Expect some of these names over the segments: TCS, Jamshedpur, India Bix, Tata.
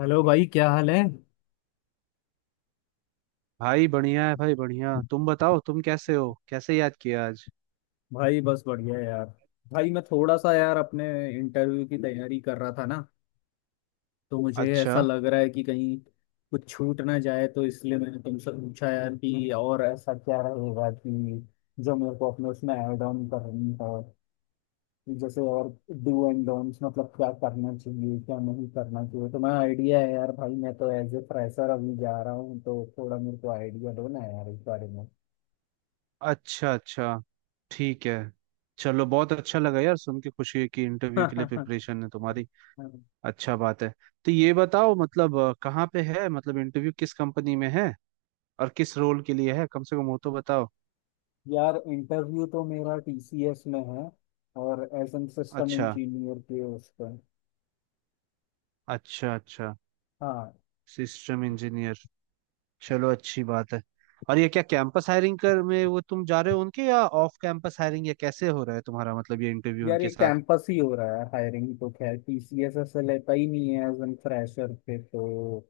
Hello भाई, क्या हाल है। भाई बढ़िया है भाई बढ़िया, तुम बताओ तुम कैसे हो, कैसे याद किया आज? भाई, बस बढ़िया है यार। भाई, मैं थोड़ा सा यार अपने इंटरव्यू की तैयारी कर रहा था ना, तो मुझे ऐसा अच्छा, लग रहा है कि कहीं कुछ छूट ना जाए, तो इसलिए मैंने तुमसे पूछा यार कि और ऐसा क्या रहेगा कि जो मेरे को अपने उसमें ऐड ऑन करनी है, जैसे और डू एंड डोंट्स, मतलब क्या करना चाहिए क्या नहीं करना चाहिए, तो मैं आइडिया है यार। भाई, मैं तो एज ए फ्रेशर अभी जा रहा हूँ, तो थोड़ा मेरे को आइडिया दो ना यार इस बारे अच्छा। अच्छा, ठीक है। चलो, बहुत अच्छा लगा यार, सुन के खुशी है कि इंटरव्यू के लिए में। प्रिपरेशन है तुम्हारी। अच्छा बात है। तो ये बताओ, मतलब कहाँ पे है, मतलब इंटरव्यू किस कंपनी में है और किस रोल के लिए है, कम से कम वो तो बताओ। यार, इंटरव्यू तो मेरा टीसीएस में है, और एज एन सिस्टम अच्छा, इंजीनियर के उस पर। अच्छा। अच्छा, हाँ। System engineer. चलो अच्छी बात है। और ये क्या कैंपस हायरिंग कर में वो तुम जा रहे हो उनके, या ऑफ कैंपस हायरिंग, या कैसे हो रहा है तुम्हारा मतलब ये इंटरव्यू यार, उनके ये साथ? कैंपस ही हो रहा है हायरिंग, तो खैर टीसीएस ऐसे लेता ही नहीं है एज एन फ्रेशर पे, तो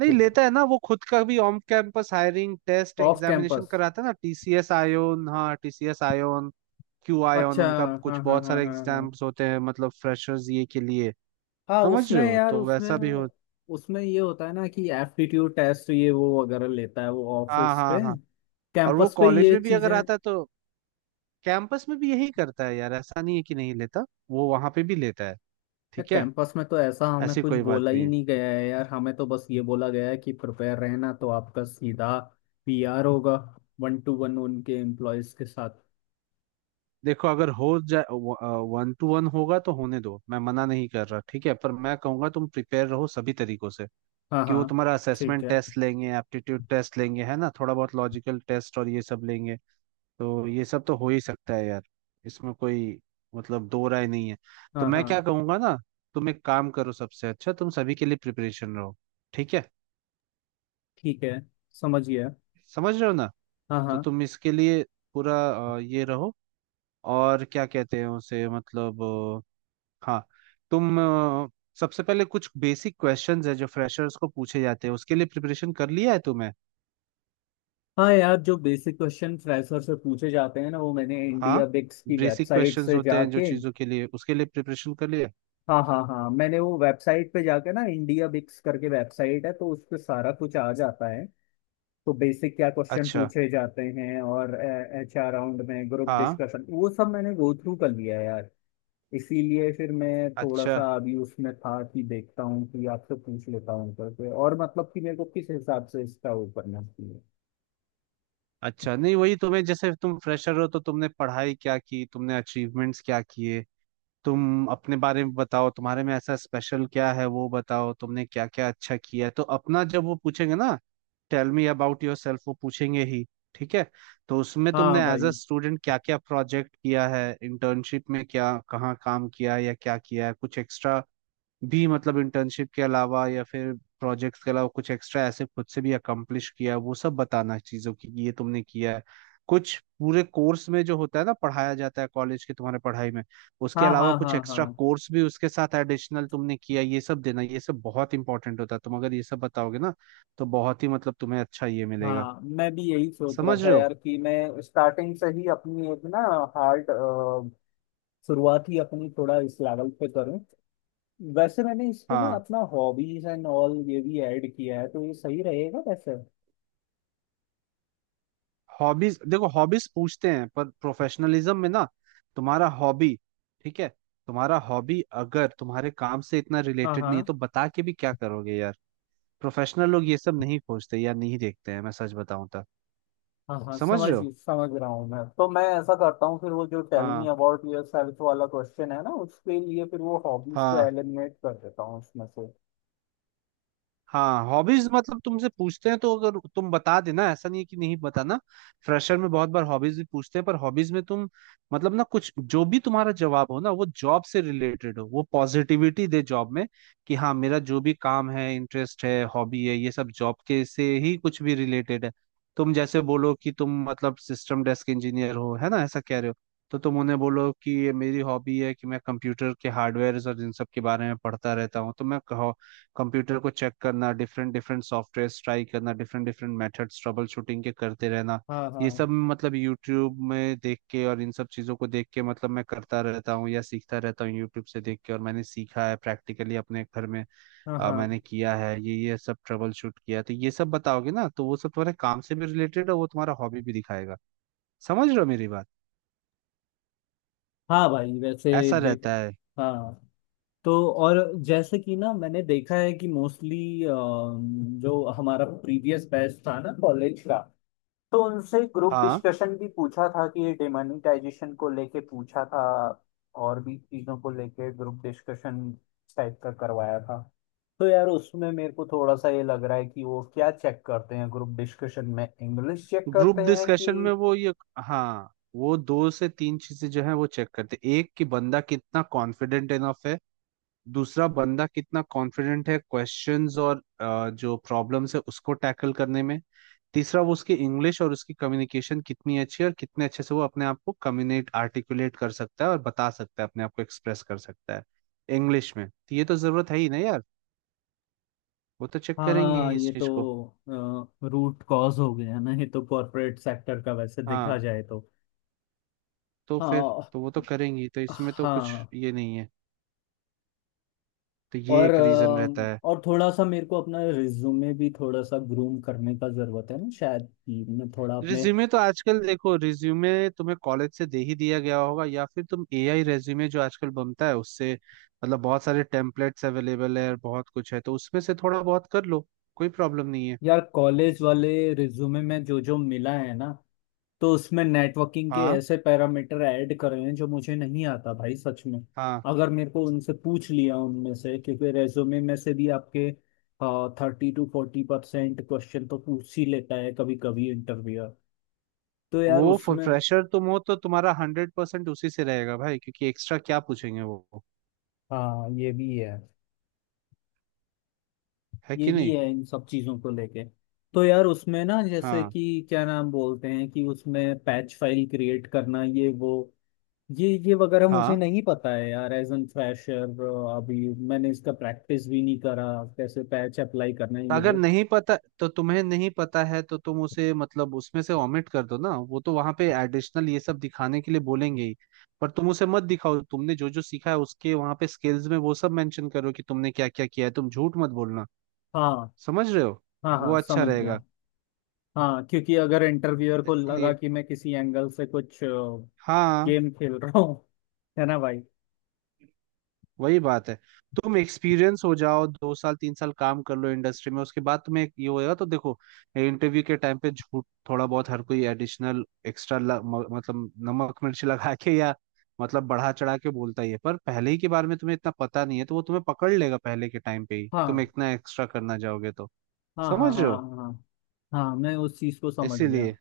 नहीं कुछ लेता है ना, वो खुद का भी on campus hiring test of examination campus. कराता है ना, टीसीएस आयोन। हाँ, टीसीएस आयोन। क्यू आयोन अच्छा। उनका कुछ, हाँ हाँ बहुत हाँ सारे हाँ हाँ एग्जाम्स होते हैं मतलब फ्रेशर्स ये के लिए। हाँ। समझ उसमें रहे हो, यार, तो उसमें वैसा भी हो। उसमें ये होता है ना कि एप्टीट्यूड टेस्ट ये वो वगैरह लेता है, वो ऑफ हाँ, उस पे, हाँ, हाँ। और वो कैंपस पे कॉलेज ये में भी चीजें। अगर आता है तो कैंपस में भी यही करता है यार, ऐसा नहीं है कि नहीं लेता, वो वहां पे भी लेता है। यार, ठीक है। कैंपस में तो ऐसा हमें ऐसी कुछ कोई बात बोला नहीं ही है। नहीं गया है, यार हमें तो बस ये बोला गया है कि प्रिपेयर रहना, तो आपका सीधा पीआर होगा, वन टू वन उनके एम्प्लॉयज के साथ। देखो अगर हो जाए, वन टू वन होगा तो होने दो, मैं मना नहीं कर रहा, ठीक है, पर मैं कहूंगा तुम प्रिपेयर रहो सभी तरीकों से, हाँ कि हाँ। वो तुम्हारा ठीक असेसमेंट है। टेस्ट लेंगे, एप्टीट्यूड टेस्ट लेंगे, है ना, थोड़ा बहुत लॉजिकल टेस्ट और ये सब लेंगे। तो ये सब तो हो ही सकता है यार, इसमें कोई मतलब दो राय नहीं है। तो हाँ मैं हाँ, क्या कहूँगा ना, तुम एक काम करो, सबसे अच्छा तुम सभी के लिए प्रिपरेशन रहो, ठीक है, ठीक है। समझिए। समझ रहे हो ना। हाँ तो हाँ तुम इसके लिए पूरा ये रहो, और क्या कहते हैं उसे, मतलब हाँ, तुम सबसे पहले कुछ बेसिक क्वेश्चंस है जो फ्रेशर्स को पूछे जाते हैं, उसके लिए प्रिपरेशन कर लिया है तुमने? हाँ। यार, जो बेसिक क्वेश्चन फ्रेशर से पूछे जाते हैं ना, वो मैंने हाँ, इंडिया बिक्स की बेसिक वेबसाइट क्वेश्चंस से होते हैं जो जाके। चीजों के लिए उसके लिए प्रिपरेशन कर लिया। हाँ हाँ हाँ, मैंने वो वेबसाइट पे जाके ना, इंडिया बिक्स करके वेबसाइट है, तो उस पे सारा कुछ आ जाता है, तो बेसिक क्या क्वेश्चन अच्छा। पूछे जाते हैं और एच आर राउंड में ग्रुप हाँ। डिस्कशन वो सब मैंने गो थ्रू कर लिया है यार। इसीलिए फिर मैं थोड़ा अच्छा, सा अभी उसमें था कि देखता हूँ कि आपसे पूछ लेता हूँ करके, और मतलब कि मेरे को किस हिसाब से इसका वो करना चाहिए। अच्छा। नहीं, वही तुम्हें, जैसे तुम फ्रेशर हो तो तुमने पढ़ाई क्या की, तुमने अचीवमेंट्स क्या किए, तुम अपने बारे में बताओ, तुम्हारे में ऐसा स्पेशल क्या है वो बताओ, तुमने क्या क्या अच्छा किया है, तो अपना जब वो पूछेंगे ना, tell me about yourself वो पूछेंगे ही, ठीक है। तो उसमें हाँ तुमने एज अ भाई। स्टूडेंट क्या क्या प्रोजेक्ट किया है, इंटर्नशिप में क्या कहाँ काम किया है या क्या किया है, कुछ एक्स्ट्रा भी मतलब इंटर्नशिप के अलावा या फिर प्रोजेक्ट्स के अलावा कुछ एक्स्ट्रा ऐसे खुद से भी अकम्प्लिश किया, वो सब बताना चीज़ों की कि ये तुमने किया है। कुछ पूरे कोर्स में जो होता है ना पढ़ाया जाता है कॉलेज के तुम्हारे पढ़ाई में, उसके हाँ हाँ अलावा कुछ हाँ एक्स्ट्रा हाँ कोर्स भी उसके साथ एडिशनल तुमने किया ये सब देना, ये सब बहुत इंपॉर्टेंट होता है, तुम अगर ये सब बताओगे ना तो बहुत ही मतलब तुम्हें अच्छा ये मिलेगा। हाँ। मैं भी यही सोच रहा समझ था रहे हो। यार कि मैं स्टार्टिंग से ही अपनी एक ना हार्ड शुरुआत ही अपनी थोड़ा इस लेवल पे करूँ। वैसे मैंने इस पे ना हाँ। अपना हॉबीज एंड ऑल ये भी ऐड किया है, तो ये सही रहेगा वैसे। हॉबीज, देखो हॉबीज पूछते हैं पर प्रोफेशनलिज्म में ना, तुम्हारा हॉबी, ठीक है, तुम्हारा हॉबी अगर तुम्हारे काम से इतना हाँ रिलेटेड नहीं है हाँ तो बता के भी क्या करोगे यार। प्रोफेशनल लोग ये सब नहीं खोजते या नहीं देखते हैं, मैं सच बताऊं तो। हाँ हाँ, समझ समझ रहे हो। समझ रहा हूँ मैं, तो मैं ऐसा करता हूँ फिर वो, जो टेल मी हाँ, अबाउट योर सेल्फ वाला क्वेश्चन है ना, उसके लिए फिर वो हॉबीज को हाँ। एलिमिनेट कर देता हूँ उसमें से। हाँ, हॉबीज मतलब तुमसे पूछते हैं तो अगर तुम बता देना, ऐसा नहीं है कि नहीं बताना, फ्रेशर में बहुत बार हॉबीज भी पूछते हैं, पर हॉबीज में तुम मतलब ना, कुछ जो भी तुम्हारा जवाब हो ना वो जॉब से रिलेटेड हो, वो पॉजिटिविटी दे जॉब में, कि हाँ मेरा जो भी काम है, इंटरेस्ट है, हॉबी है, ये सब जॉब के से ही कुछ भी रिलेटेड है। तुम जैसे बोलो कि तुम मतलब सिस्टम डेस्क इंजीनियर हो, है ना, ऐसा कह रहे हो, तो तुम उन्हें बोलो कि ये मेरी हॉबी है कि मैं कंप्यूटर के हार्डवेयर और इन सब के बारे में पढ़ता रहता हूँ, तो मैं कंप्यूटर को चेक करना, डिफरेंट डिफरेंट सॉफ्टवेयर ट्राई करना, different different methods troubleshooting के करते रहना, हाँ हाँ ये सब मतलब यूट्यूब में देख के और इन सब चीज़ों को देख के मतलब मैं करता रहता हूँ या सीखता रहता हूँ यूट्यूब से देख के, और मैंने सीखा है प्रैक्टिकली अपने घर में। हाँ हाँ मैंने किया है ये सब ट्रबल शूट किया, तो ये सब बताओगे ना तो वो सब तुम्हारे काम से भी रिलेटेड है, वो तुम्हारा हॉबी भी दिखाएगा, समझ रहे हो मेरी बात। हाँ भाई, वैसे ऐसा देख। रहता है। हाँ, तो और जैसे कि ना, मैंने देखा है कि मोस्टली जो हमारा प्रीवियस बैच था ना कॉलेज का, तो उनसे ग्रुप हाँ। डिस्कशन भी पूछा था कि ये डिमोनिटाइजेशन को लेके पूछा था, और भी चीज़ों को लेके ग्रुप डिस्कशन टाइप का करवाया था। तो यार उसमें मेरे को थोड़ा सा ये लग रहा है कि वो क्या चेक करते हैं ग्रुप डिस्कशन में, इंग्लिश चेक ग्रुप करते हैं कि। डिस्कशन में वो ये, हाँ, वो दो से तीन चीजें जो है वो चेक करते हैं। एक कि बंदा कितना कॉन्फिडेंट इनफ है, दूसरा बंदा कितना कॉन्फिडेंट है क्वेश्चंस और जो प्रॉब्लम्स है उसको टैकल करने में, तीसरा वो उसकी इंग्लिश और उसकी कम्युनिकेशन कितनी अच्छी है और कितने अच्छे से वो अपने आप को कम्युनिकेट आर्टिकुलेट कर सकता है और बता सकता है अपने आप को एक्सप्रेस कर सकता है इंग्लिश में, तो ये तो जरूरत है ही ना यार, वो तो चेक करेंगे हाँ, ही इस ये चीज को। तो रूट कॉज हो गया ना, ये तो कॉरपोरेट सेक्टर का वैसे हाँ। देखा जाए तो। तो फिर हाँ तो वो तो करेंगी तो, इसमें तो कुछ हाँ। ये नहीं है, तो ये और एक रीजन रहता है। अ, और थोड़ा सा मेरे को अपना रिज्यूमे भी थोड़ा सा ग्रूम करने का जरूरत है ना, शायद कि मैं थोड़ा अपने। रिज्यूमे तो आजकल देखो, रिज्यूमे तुम्हें कॉलेज से दे ही दिया गया होगा, या फिर तुम एआई रिज्यूमे जो आजकल बनता है उससे मतलब बहुत सारे टेम्पलेट्स अवेलेबल है और बहुत कुछ है तो उसमें से थोड़ा बहुत कर लो, कोई प्रॉब्लम नहीं है। यार, कॉलेज वाले रिज्यूमे में जो जो मिला है ना, तो उसमें नेटवर्किंग के हाँ, ऐसे पैरामीटर ऐड कर रहे हैं जो मुझे नहीं आता भाई सच में। हाँ। अगर मेरे को उनसे पूछ लिया उनमें से, क्योंकि रेज्यूमे में से भी आपके 30 to 40% क्वेश्चन तो पूछ ही लेता है कभी कभी इंटरव्यूअर, तो यार वो उसमें। फ्रेशर तुम हो तो तुम्हारा 100% उसी से रहेगा भाई, क्योंकि एक्स्ट्रा क्या पूछेंगे वो, हाँ, ये भी है, है ये कि भी नहीं। है, इन सब चीजों को लेके। तो यार उसमें ना, जैसे हाँ, कि क्या नाम बोलते हैं कि उसमें पैच फाइल क्रिएट करना ये वो, ये वगैरह मुझे हाँ। नहीं पता है यार, एज एन फ्रेशर। अभी मैंने इसका प्रैक्टिस भी नहीं करा, कैसे पैच अप्लाई करना है तो ये अगर वो। नहीं पता, तो तुम्हें नहीं पता है तो तुम उसे मतलब उसमें से ओमिट कर दो ना, वो तो वहां पे एडिशनल ये सब दिखाने के लिए बोलेंगे ही, पर तुम उसे मत दिखाओ, तुमने जो जो सीखा है उसके वहां पे स्किल्स में वो सब मेंशन करो कि तुमने क्या क्या किया है, तुम झूठ मत बोलना, हाँ समझ रहे हो, हाँ वो हाँ, अच्छा समझ गया। रहेगा, हाँ, क्योंकि अगर इंटरव्यूअर को लगा इसलिए। कि मैं किसी एंगल से कुछ हाँ, गेम खेल रहा हूँ, है ना भाई। वही बात है, तुम एक्सपीरियंस हो जाओ, 2 साल 3 साल काम कर लो इंडस्ट्री में, उसके बाद तुम्हें एक ये होएगा, तो देखो इंटरव्यू के टाइम पे झूठ थोड़ा बहुत हर कोई एडिशनल एक्स्ट्रा मतलब नमक मिर्च लगा के या मतलब बढ़ा चढ़ा के बोलता ही है, पर पहले ही के बारे में तुम्हें इतना पता नहीं है तो वो तुम्हें पकड़ लेगा, पहले के टाइम पे ही तुम हाँ इतना एक्स्ट्रा करना जाओगे तो, हाँ हाँ समझ रहे हाँ हो, हाँ हाँ हाँ, मैं उस चीज को समझ गया। इसीलिए।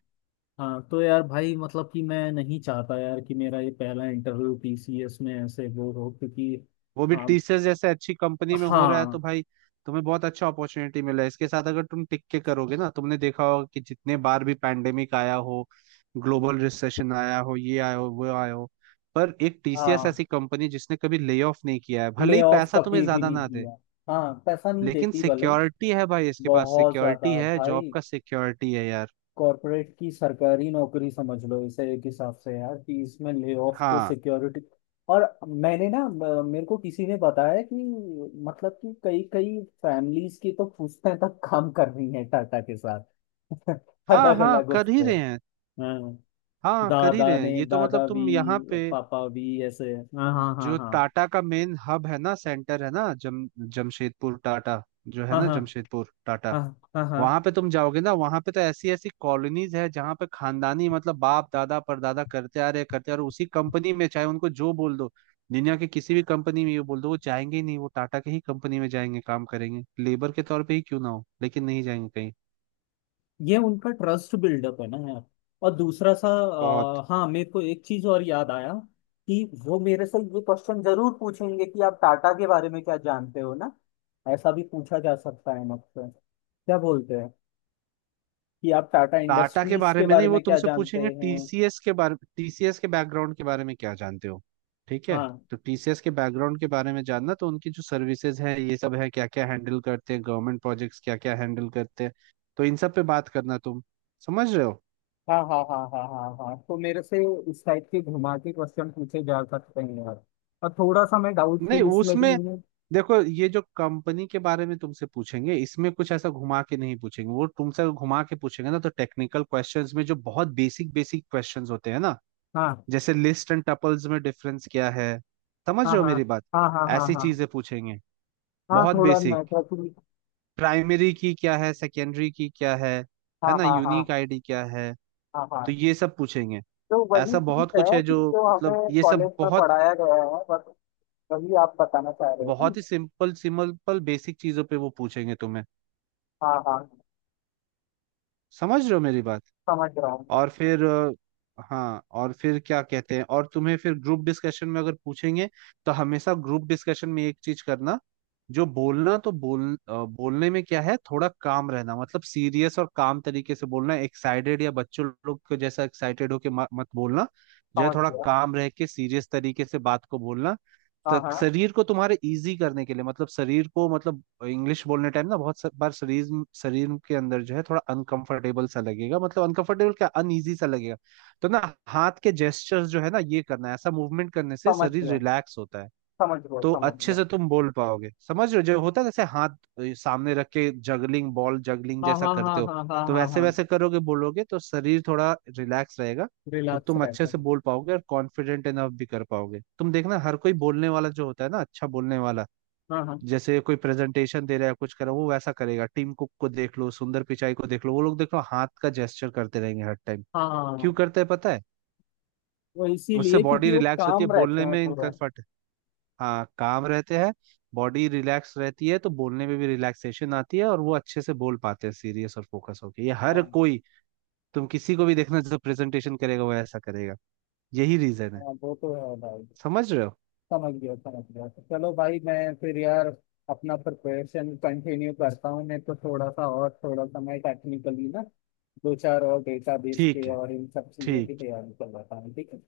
हाँ, तो यार भाई, मतलब कि मैं नहीं चाहता यार कि मेरा ये पहला इंटरव्यू पीसीएस में ऐसे वो हो, क्योंकि। वो भी हाँ टीसीएस जैसे अच्छी कंपनी में हो रहा है तो हाँ भाई, तुम्हें बहुत अच्छा अपॉर्चुनिटी मिला है, इसके साथ अगर तुम टिक के करोगे ना, तुमने देखा होगा कि जितने बार भी पैंडेमिक आया हो, ग्लोबल रिसेशन आया हो, ये आया हो, वो आया हो, पर एक टीसीएस हाँ, ऐसी कंपनी जिसने कभी ले ऑफ नहीं किया है, भले ले ही ऑफ पैसा तुम्हें कभी भी ज्यादा नहीं ना दे, किया। हाँ, पैसा नहीं लेकिन देती भले ही, सिक्योरिटी है भाई, इसके पास बहुत सिक्योरिटी ज्यादा है, जॉब भाई। का सिक्योरिटी है यार। कॉर्पोरेट की सरकारी नौकरी समझ लो इसे एक हिसाब से यार, कि इसमें ले ऑफ को हाँ, सिक्योरिटी। और मैंने ना, मेरे को किसी ने बताया कि मतलब कि कई कई फैमिलीज की तो पुश्तें तक काम कर रही हैं टाटा के साथ। हाँ। अलग हाँ, अलग उस कर ही पे। रहे हैं। हाँ। हाँ, कर ही रहे दादा हैं, ने, ये तो मतलब दादा भी, तुम यहाँ पे, पापा भी ऐसे। हाँ हाँ हाँ जो हाँ टाटा का मेन हब है ना, सेंटर है ना, जम जमशेदपुर टाटा, जो है हाँ ना, हाँ जमशेदपुर टाटा, हाँ हाँ हाँ। वहां पे तुम जाओगे ना वहां पे, तो ऐसी ऐसी कॉलोनीज है जहां पे खानदानी मतलब बाप दादा परदादा करते आ रहे उसी कंपनी में, चाहे उनको जो बोल दो दुनिया के किसी भी कंपनी में ये बोल दो वो जाएंगे ही नहीं, वो टाटा के ही कंपनी में जाएंगे काम करेंगे लेबर के तौर पे ही क्यों ना हो, लेकिन नहीं जाएंगे कहीं। ये उनका ट्रस्ट बिल्डअप है ना यार। और दूसरा सा, बहुत। हाँ, मेरे को एक चीज और याद आया कि वो मेरे से ये क्वेश्चन जरूर पूछेंगे कि आप टाटा के बारे में क्या जानते हो ना। ऐसा भी पूछा जा सकता है मुझसे, क्या बोलते हैं कि आप टाटा टाटा के इंडस्ट्रीज बारे के में बारे नहीं, वो में क्या तुमसे जानते पूछेंगे हैं। टीसीएस के बारे, टीसीएस के बैकग्राउंड के बारे में क्या जानते हो, ठीक है। हाँ तो टीसीएस के बैकग्राउंड के बारे में जानना, तो उनकी जो सर्विसेज है ये सब है, क्या क्या हैंडल करते हैं, गवर्नमेंट प्रोजेक्ट्स क्या क्या हैंडल करते हैं, तो इन सब पे बात करना तुम, समझ रहे हो। हाँ हाँ हाँ हाँ हाँ हाँ, तो मेरे से इस टाइप के घुमा के क्वेश्चन पूछे जा सकते हैं यार। और थोड़ा सा मैं नहीं, डाउटफुल इसलिए भी उसमें हूँ। देखो, ये जो कंपनी के बारे में तुमसे पूछेंगे इसमें कुछ ऐसा घुमा के नहीं पूछेंगे, वो तुमसे घुमा के पूछेंगे ना तो टेक्निकल क्वेश्चंस में जो बहुत बेसिक बेसिक क्वेश्चंस होते हैं ना, हाँ जैसे लिस्ट एंड टपल्स में डिफरेंस क्या है, समझ हाँ रहे हो हाँ मेरी बात, हाँ हाँ हाँ ऐसी हाँ चीजें पूछेंगे, हाँ, बहुत थोड़ा बेसिक, मैथफुल। प्राइमरी की क्या है, सेकेंडरी की क्या है हाँ ना, हाँ हाँ यूनिक आईडी क्या है, हाँ तो हाँ, ये सब पूछेंगे। तो ऐसा वही चीज बहुत कुछ है है कि जो जो मतलब हमें ये सब कॉलेज में बहुत, पढ़ाया गया है बस, वही आप बताना चाह रहे हो ना। बहुत ही सिंपल सिंपल बेसिक चीजों पे वो पूछेंगे तुम्हें, हाँ हाँ, समझ रहे हो मेरी बात। समझ रहा हूँ, और फिर हाँ, और फिर क्या कहते हैं, और तुम्हें फिर ग्रुप डिस्कशन में अगर पूछेंगे तो हमेशा ग्रुप डिस्कशन में एक चीज करना, जो बोलना तो बोल, बोलने में क्या है थोड़ा काम रहना, मतलब सीरियस और काम तरीके से बोलना, एक्साइटेड या बच्चों लोग को जैसा एक्साइटेड होके मत बोलना, जो है समझ थोड़ा गया। काम रह के सीरियस तरीके से बात को बोलना। हाँ तो हाँ, शरीर को तुम्हारे इजी करने के लिए मतलब शरीर को मतलब इंग्लिश बोलने टाइम ना बहुत बार शरीर, शरीर के अंदर जो है थोड़ा अनकंफर्टेबल सा लगेगा, मतलब अनकंफर्टेबल क्या, अनईजी सा लगेगा, तो ना हाथ के जेस्चर्स जो है ना ये करना है, ऐसा मूवमेंट करने से समझ शरीर गया, रिलैक्स होता है, समझ गया, तो समझ अच्छे गया। से तुम बोल पाओगे, समझ रहे हो, जो होता है जैसे हाथ सामने रख के जगलिंग बॉल जगलिंग हाँ जैसा हाँ करते हाँ हो हाँ हाँ तो हाँ वैसे हाँ, वैसे करोगे बोलोगे तो शरीर थोड़ा रिलैक्स रहेगा, तो रिलैक्स तुम अच्छे रहते से हैं। बोल पाओगे और कॉन्फिडेंट इनफ भी कर पाओगे। तुम देखना हर कोई बोलने वाला जो होता है ना, अच्छा बोलने वाला, हाँ हाँ जैसे कोई प्रेजेंटेशन दे रहा है कुछ कर रहा है वो वैसा करेगा, टीम कुक को देख लो, सुंदर पिचाई को देख लो, वो लोग देख लो हाथ का जेस्चर करते रहेंगे हर टाइम। क्यों हाँ, करते हैं पता है? वो उससे इसीलिए बॉडी क्योंकि वो रिलैक्स होती है काम रहते बोलने हैं में पूरा। इनकम्फर्ट। हाँ, काम रहते हैं। बॉडी रिलैक्स रहती है तो बोलने में भी रिलैक्सेशन आती है और वो अच्छे से बोल पाते हैं सीरियस और फोकस होके, ये हर हाँ कोई, तुम किसी को भी देखना जो प्रेजेंटेशन करेगा वो ऐसा करेगा, यही रीजन है। हाँ, वो तो है भाई। समझ रहे हो। समझ गया, समझ गया, तो चलो भाई, मैं फिर यार अपना प्रिपरेशन कंटिन्यू करता हूँ, मैं तो थोड़ा सा, और थोड़ा सा मैं टेक्निकली ना दो चार और डेटाबेस ठीक के है, और इन सब चीज़ों ठीक। की तैयारी कर रहा हूँ, ठीक है।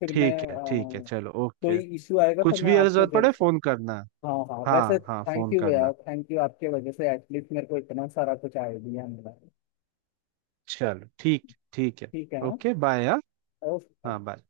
फिर मैं, ठीक है, ठीक है चलो, कोई ओके। इशू आएगा तो कुछ मैं भी अगर आपको जरूरत जब। पड़े फोन करना। हाँ हाँ, वैसे हाँ, हाँ, थैंक फोन यू करना। यार, थैंक यू, आपके वजह से एटलीस्ट मेरे को इतना सारा कुछ आइडिया मिला। चलो, ठीक, ठीक है। ठीक है, हाँ? ओके, बाय, हाँ। ओके। हाँ, बाय।